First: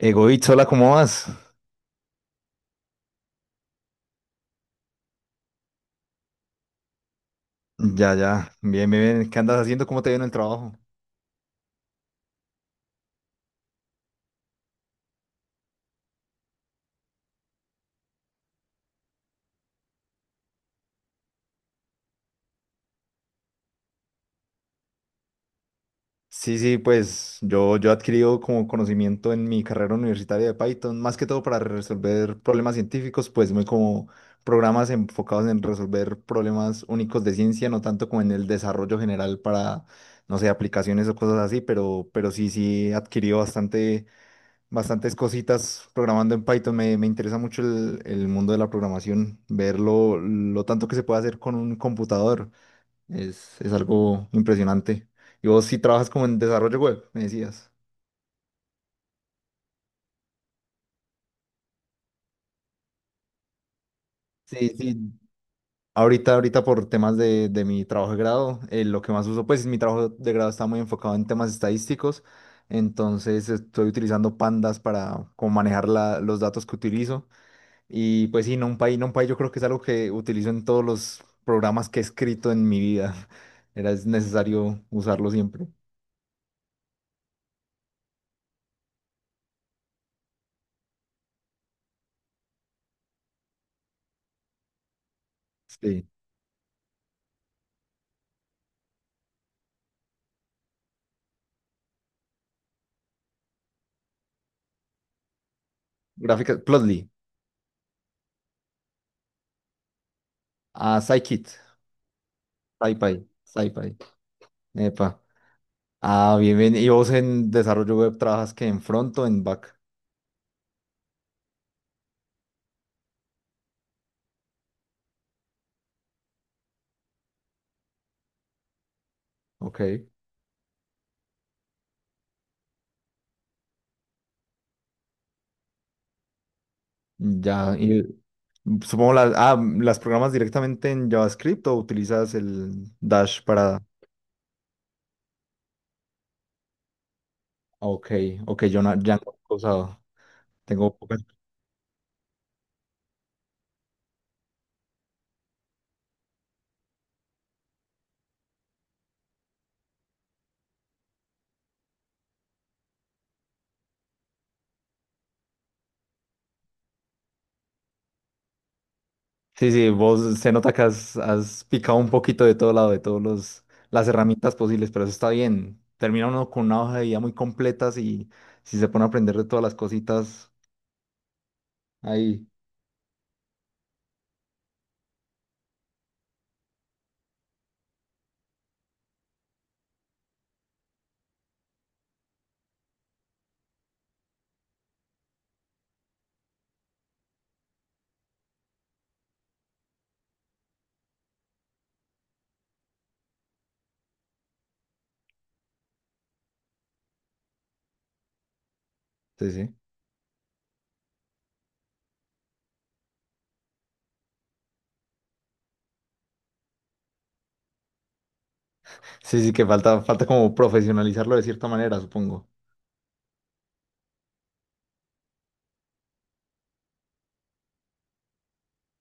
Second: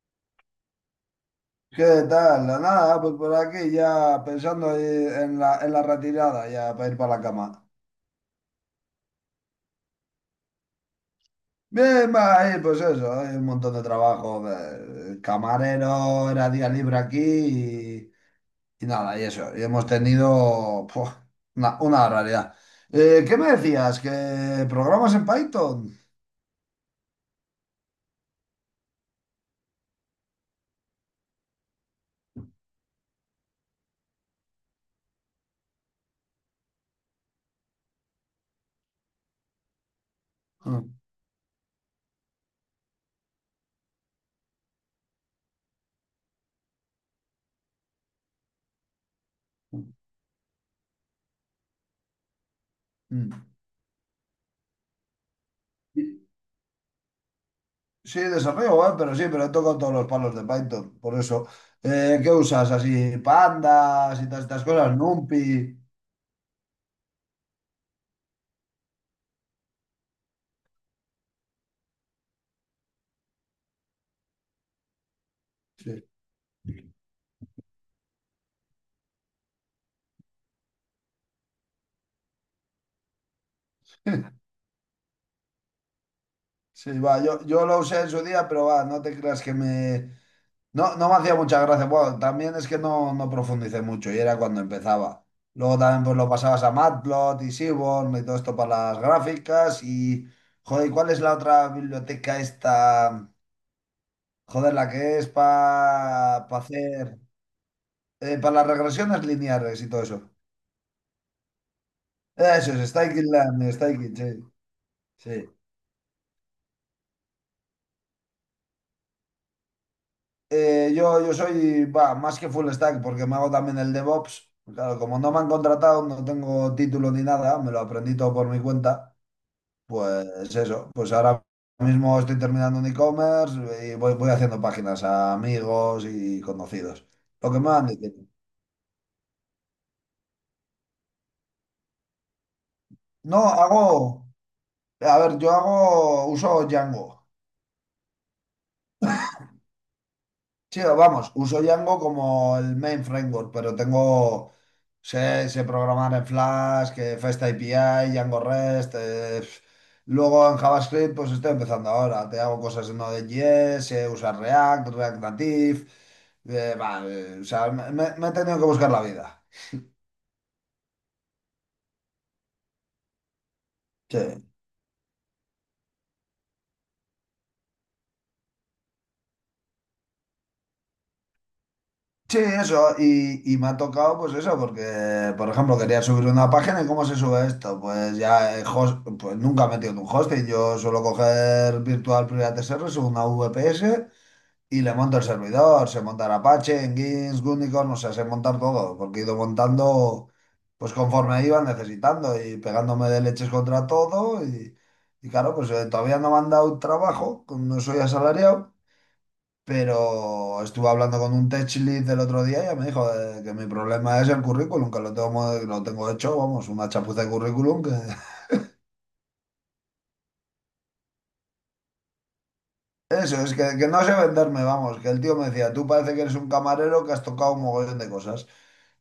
Egoísta, hola, ¿cómo vas? ¿Qué tal? Nada, pues por aquí ya pensando, en la retirada, ya para ir para la cama. Ya, ya, bien, bien, bien. ¿Qué andas haciendo? ¿Cómo te viene el trabajo? Bien, va, ahí, pues eso, hay un montón de trabajo. Camarero, era día libre aquí y nada, y eso. Y hemos tenido puf, una barbaridad. ¿Qué me decías? ¿Que programas en Python? Sí, sí, pues yo he adquirido como conocimiento en mi carrera universitaria de Python, más que todo para resolver problemas científicos, pues muy como programas enfocados en resolver problemas únicos de ciencia, no tanto como en el desarrollo general para, no sé, Mm, aplicaciones o cosas así, pero sí, sí, he adquirido bastantes cositas programando en Python. Me interesa mucho el mundo de la programación, ver lo tanto que se puede hacer con un computador. mm. Es algo impresionante. Y vos sí trabajas como Sí, en desarrollo web, me decías. sí, desarrollo, pero sí, pero he tocado todos los palos de Python, por eso. ¿Qué usas? Así, pandas y todas estas Sí, cosas, sí. NumPy. Ahorita por temas de mi trabajo de grado, lo que más uso, pues mi trabajo de grado está muy enfocado en temas estadísticos, entonces estoy utilizando pandas para como manejar Sí. Los datos que utilizo. Y pues sí, NumPy yo creo que es algo que utilizo en todos los programas que he escrito en mi vida. Es necesario usarlo siempre. Sí, va, yo lo usé en su día, pero va, no te creas que me... No, no me hacía mucha gracia. Bueno, también es que no, no profundicé mucho y era cuando empezaba. Luego también Sí. pues lo pasabas a Matplot y Seaborn y todo esto para las gráficas y... Joder, ¿y cuál es la otra biblioteca esta? Joder, la que es para Gráficas, Plotly, hacer... Para las regresiones lineares y todo eso. a Scikit, Eso es, Stykins Land, SciPy. Stykins, sí. Epa. Sí. Ah, bien, bien. ¿Y vos en desarrollo web trabajas que en front o en back? Yo soy bah, más que full stack porque me hago también el DevOps. Claro, como no me han contratado, no tengo título ni nada, me lo aprendí todo por mi cuenta. Ok. Pues eso, pues ahora mismo estoy terminando un e-commerce y voy haciendo páginas a amigos y conocidos. Lo que me Ya, van y diciendo. supongo las programas directamente en JavaScript o utilizas el Dash No, para. hago, a ver, yo hago, uso Django. Ok, ok, yo no, ya no he usado. Sí, Tengo poca. vamos, uso Django como el main framework, pero tengo, sé programar en Flask, FastAPI Django REST. Pf. Luego en JavaScript, pues estoy empezando ahora. Te hago cosas en Node.js, sé usar React, React Native. O sea, me he tenido que buscar la vida. Sí, sí, vos se nota que has picado un poquito de todo lado, de todos los las Sí. herramientas posibles, pero eso está bien. Termina uno con una hoja de vida muy completa si se pone a aprender de todas las cositas Sí, ahí. eso, y me ha tocado pues eso, porque por ejemplo quería subir una página y ¿cómo se sube esto? Pues ya, pues nunca he metido en un hosting, yo suelo coger Virtual Private Service, una VPS y le monto el servidor, se monta en Apache, en Gins, Unicorn, o sea, sé montar todo, porque he ido montando pues conforme iba necesitando y pegándome de leches contra todo y claro, pues todavía no me han dado trabajo, no soy asalariado. Sí, sí. Pero estuve hablando con un tech lead el otro día y ya me dijo que mi problema es el currículum, que lo tengo, lo tengo hecho, vamos, una chapuza de currículum. Que... Sí, sí, que falta como profesionalizarlo de cierta manera, supongo. Eso, es que no sé venderme, vamos, que el tío me decía, tú parece que eres un camarero que has tocado un mogollón de cosas.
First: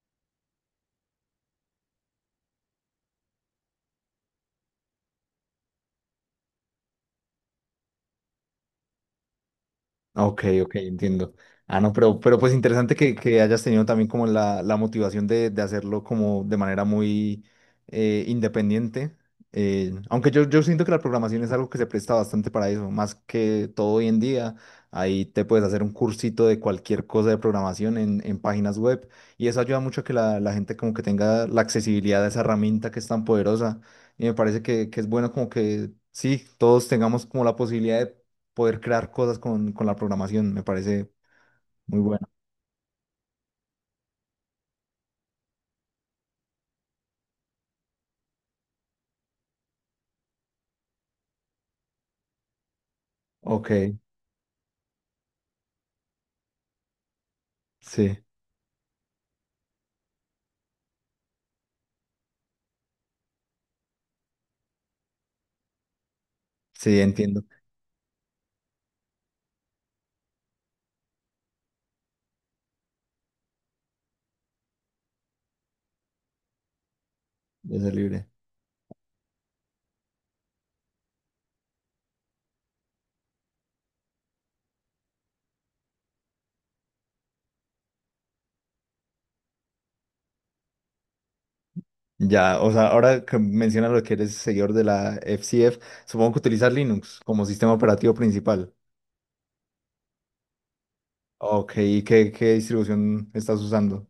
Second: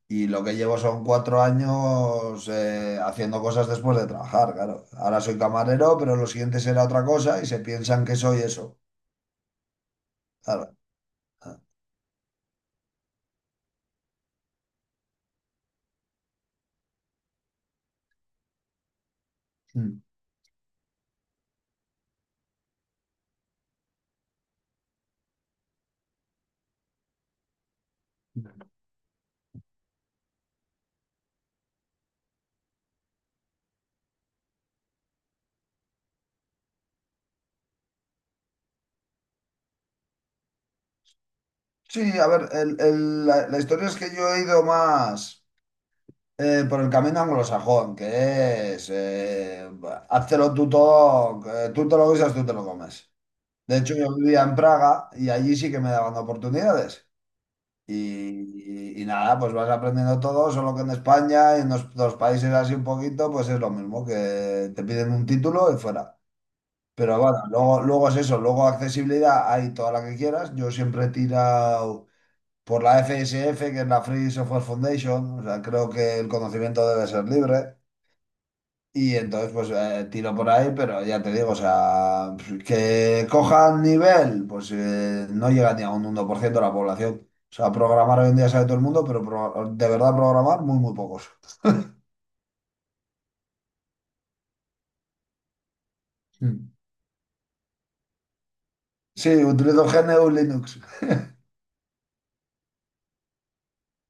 Y lo que llevo son cuatro años haciendo cosas después de trabajar, claro. Ahora soy camarero, pero lo siguiente será otra cosa y se piensan que soy eso. Ok, ok, Claro. entiendo. Ah, no, pero pues interesante que hayas tenido también como la motivación de hacerlo como de manera muy independiente. Eh, Mm. aunque yo, yo siento que la programación es algo que se presta bastante para eso, más que todo hoy en día. Ahí te puedes hacer un cursito de cualquier cosa de programación en páginas web y eso ayuda mucho a que la gente como que tenga la accesibilidad a esa herramienta que es tan poderosa. Y me parece que es bueno como que sí, todos tengamos como la posibilidad poder crear cosas con la programación. Me parece muy Sí, a bueno. ver, la historia es que yo he ido más. Por el camino anglosajón, que es, háztelo tú todo, tú te lo guisas, tú te lo comes. Ok, De hecho, yo vivía en Praga y allí sí que me daban oportunidades. sí, Y, y nada, pues vas aprendiendo todo, solo que en España y en los países así un poquito, pues es lo mismo, que te piden un título y fuera. sí, Pero bueno, entiendo. luego, luego es eso, luego accesibilidad hay toda la que quieras. Yo siempre he tirado por la FSF, que es la Free Software Foundation, o sea, creo que el conocimiento debe ser libre. De ser libre. Y entonces, pues tiro por ahí, pero ya te digo, o sea, que cojan nivel, pues no llega ni a un 1% de la población. O sea, programar hoy en día sabe todo el mundo, pero de verdad programar, muy, muy pocos. Ya, o sea, ahora que mencionas lo que eres seguidor de la FCF, supongo que Mm. utilizas Linux como sistema operativo principal. Sí, utilizo GNU Linux. Ok, ¿y qué, qué distribución estás usando?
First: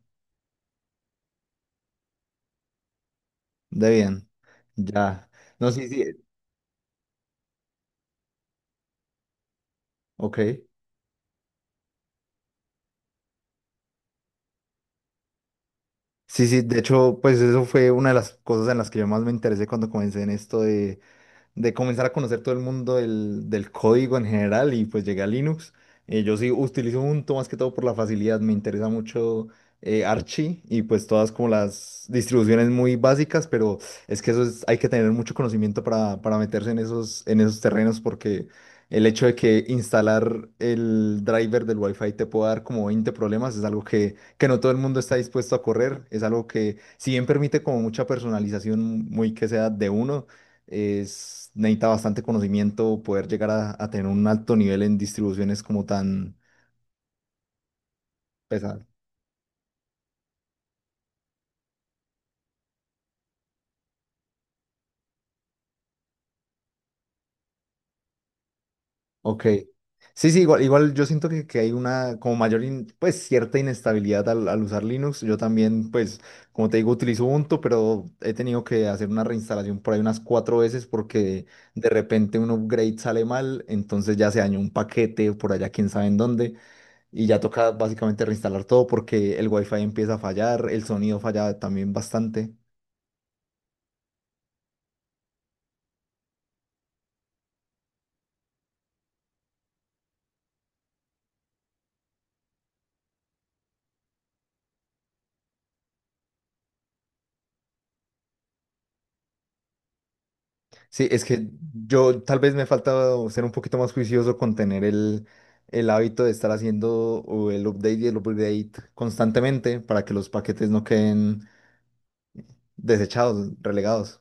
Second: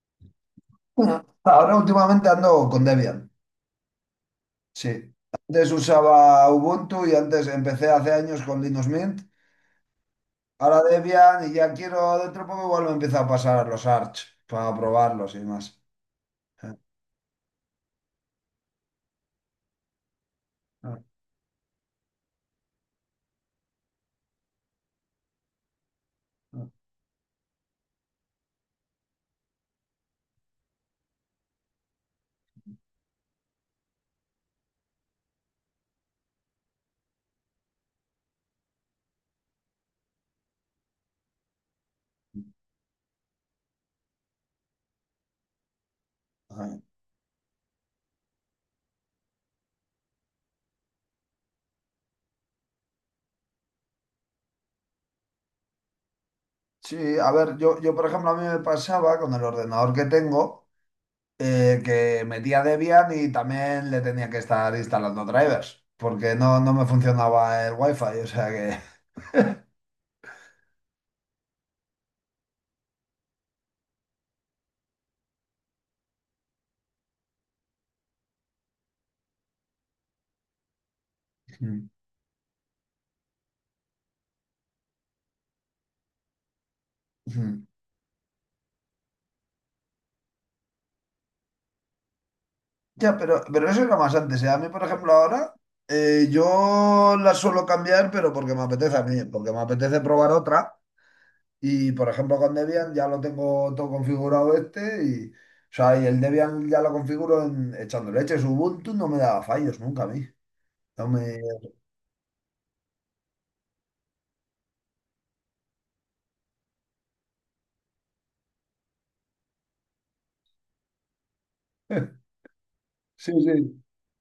Ujú. Ahora últimamente ando con Debian. Debian. Sí. Ya. No, Antes sí, sí. usaba Ubuntu y antes empecé hace años con Linux Mint. Ok. Ahora Debian y ya quiero dentro de poco igual me empiezo a pasar a los Arch para probarlos y más. Sí, sí, Ah, de hecho, pues eso fue una de las cosas en las que yo más me interesé cuando comencé en esto ah, de comenzar a conocer todo el mundo del código en general y pues llegué a Linux. Yo sí utilizo Ubuntu más que todo por la facilidad, me interesa mucho Archie y pues todas como las distribuciones muy básicas, pero es que eso es, hay que tener mucho conocimiento para meterse en en esos terrenos porque el hecho de que instalar el driver del Wi-Fi te pueda dar como 20 problemas es algo que no todo el mundo está dispuesto a correr, es algo que ah. si bien permite como mucha personalización muy que sea de uno, es, necesita bastante conocimiento poder llegar a tener un alto nivel en distribuciones como tan Sí, a ver, yo por ejemplo a mí me pesadas. pasaba con el ordenador que tengo que metía Debian y también le tenía que estar instalando drivers porque no, no me funcionaba el wifi, o sea que... Ok. Sí, sí, igual, igual yo siento que hay una como mayor, pues cierta inestabilidad al usar Linux. Yo también, pues, como te digo, utilizo Ubuntu, pero he tenido que hacer una reinstalación por ahí unas cuatro veces porque de Mm, repente un upgrade sale mal, entonces ya se dañó un paquete por allá, quién sabe en dónde, y ya mm. toca básicamente reinstalar todo porque el wifi empieza a fallar, el sonido falla también bastante. Ya, pero eso era más antes, ¿eh? A mí por ejemplo ahora yo la suelo cambiar pero porque me apetece a mí, porque me apetece probar otra y por ejemplo con Debian ya lo tengo todo configurado este y... O sea, y el Debian ya lo configuro en, echando leches. Ubuntu no me daba fallos nunca a mí. No Sí, es me... que yo tal vez me falta ser un poquito más juicioso con tener el hábito de estar haciendo o el update y el upgrade constantemente para que los paquetes no queden Sí, desechados, sí, relegados.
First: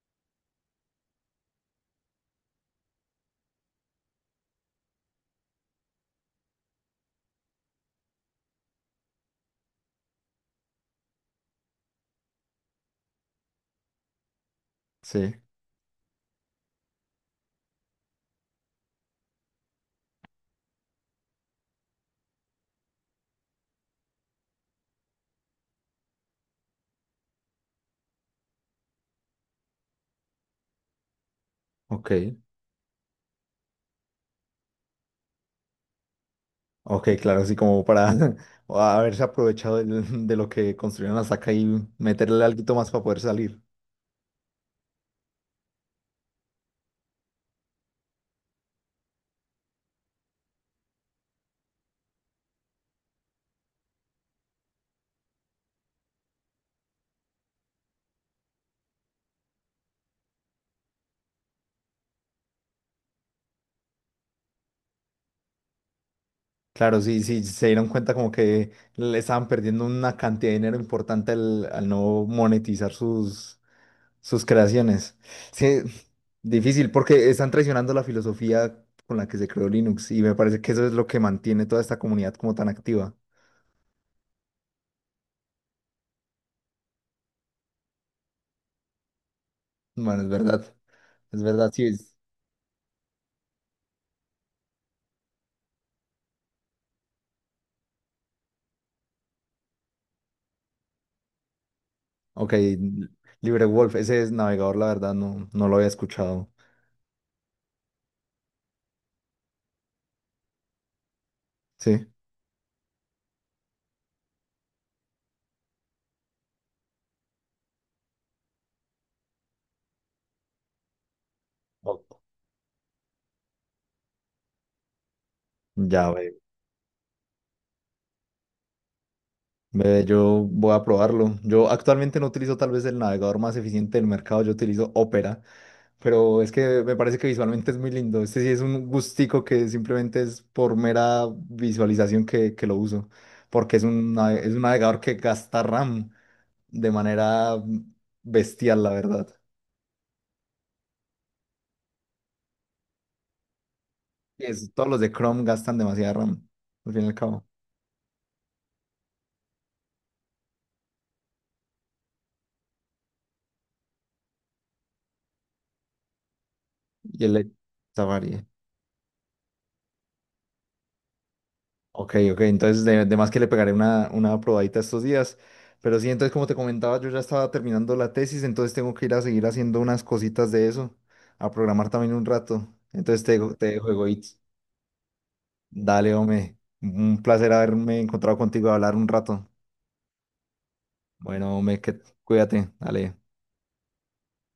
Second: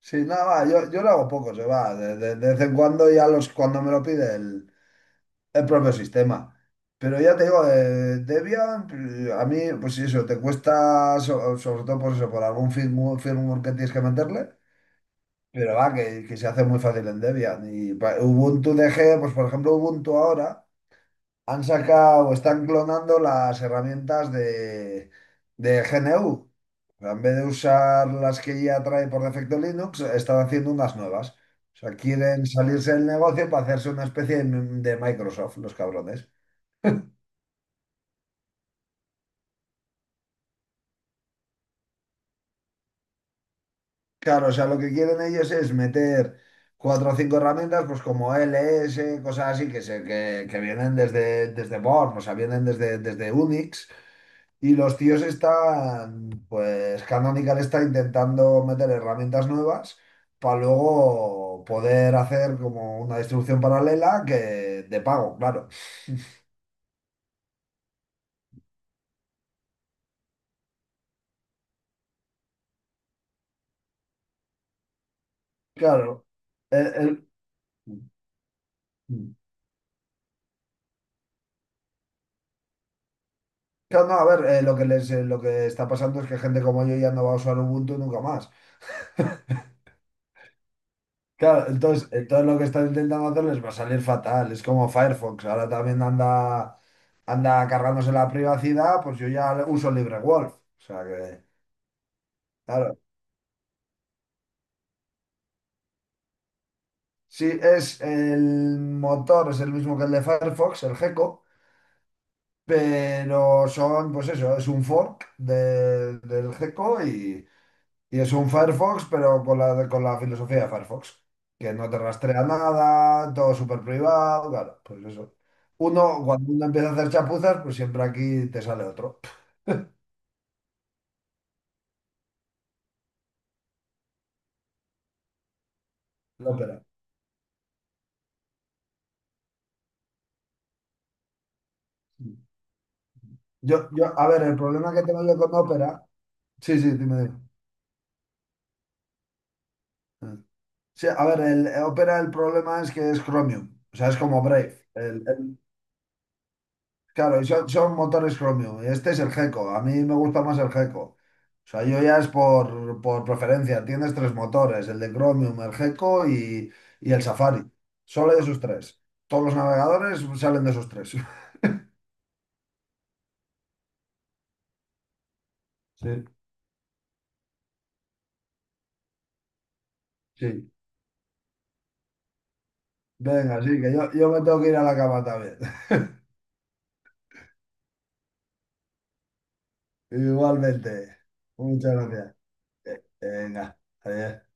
sí, nada, va, yo lo hago poco, se va, de vez en cuando ya los, cuando me lo pide el propio sistema. Pero ya te digo, Debian, a mí, pues sí, eso, te cuesta, sobre todo por eso, por algún firmware que tienes que meterle, Sí, pero va, que se hace muy fácil en Debian. Ubuntu DG, pues por ejemplo, Ubuntu ahora. Han sacado, están clonando las herramientas de GNU. En vez de usar las que ya trae por defecto Linux, están haciendo unas nuevas. O sea, ok. quieren salirse del negocio para hacerse una especie de Microsoft, los cabrones. Ok, claro, así como para o haberse aprovechado de, lo que construyeron hasta acá y meterle algo más para poder salir. Claro, o sea, lo que quieren ellos es meter cuatro o cinco herramientas, pues como LS, cosas así, que, se, que vienen desde, desde Born, o sea, vienen desde, desde Unix. Y los tíos están, pues Canonical está intentando meter herramientas nuevas para luego poder hacer como una distribución paralela que de pago, claro. Claro, sí, sí, se dieron cuenta como que le estaban perdiendo una cantidad de dinero importante al no monetizar sus creaciones. Sí, Claro. el- difícil el- porque están traicionando la filosofía con la que se creó Linux y me parece que eso es lo que mantiene toda esta comunidad como tan activa. claro, no, a ver, lo que está pasando es que gente como yo ya no va a usar Ubuntu nunca más. Bueno, es Claro, verdad, sí. entonces, Es... entonces lo que están intentando hacer les va a salir fatal. Es como Firefox, ahora también anda, anda cargándose la privacidad, pues yo ya uso LibreWolf. O sea que... Ok, Claro, LibreWolf, ese es navegador, la verdad, no, no lo había escuchado. sí, es el motor, es el mismo que el de Firefox, el Gecko, Sí. pero son, pues eso, es un fork del Gecko y es un Firefox, pero con la filosofía de Firefox, que no te Ok. rastrea nada, todo súper privado, claro, pues eso. Ya, Uno, ve, cuando uno empieza a hacer chapuzas, pues siempre aquí te sale otro, ve, yo voy a probarlo. Yo actualmente no utilizo tal vez el navegador más eficiente del mercado, yo utilizo Opera. Pero la es Opera. que me parece que visualmente es muy lindo. Este sí es un gustico que simplemente es por mera visualización que lo uso. Porque es Yo, un, yo, a nave- ver, es el un problema navegador que que tengo yo con gasta Opera, RAM sí, de sí, dime, manera bestial, la verdad. dime. Sí, a ver, el Opera el problema es que es Chromium, o sea, es como Brave. Todos los de Chrome gastan demasiada RAM, al fin y al Claro, y cabo. son, son motores Chromium. Y este es el Gecko, a mí me gusta más el Gecko. O sea, yo ya es por preferencia, tienes tres motores, el de Chromium, el Gecko y el Y el de Safari. Solo de Safari. esos tres. Todos los navegadores salen de esos tres. Ok, ok, entonces de más que le pegaré una probadita estos días. Pero sí, Sí, entonces como te comentaba, yo ya estaba terminando la tesis, entonces tengo que ir a seguir haciendo unas cositas de sí. eso, a programar también un rato. Entonces te, dejo- Venga, te sí, dejo, que yo Egoitz. me tengo que ir a la cama también. Dale, hombre, un placer haberme encontrado contigo a hablar un rato. Igualmente. Bueno, hombre, Muchas que, gracias. cuídate, dale. Venga, adiós.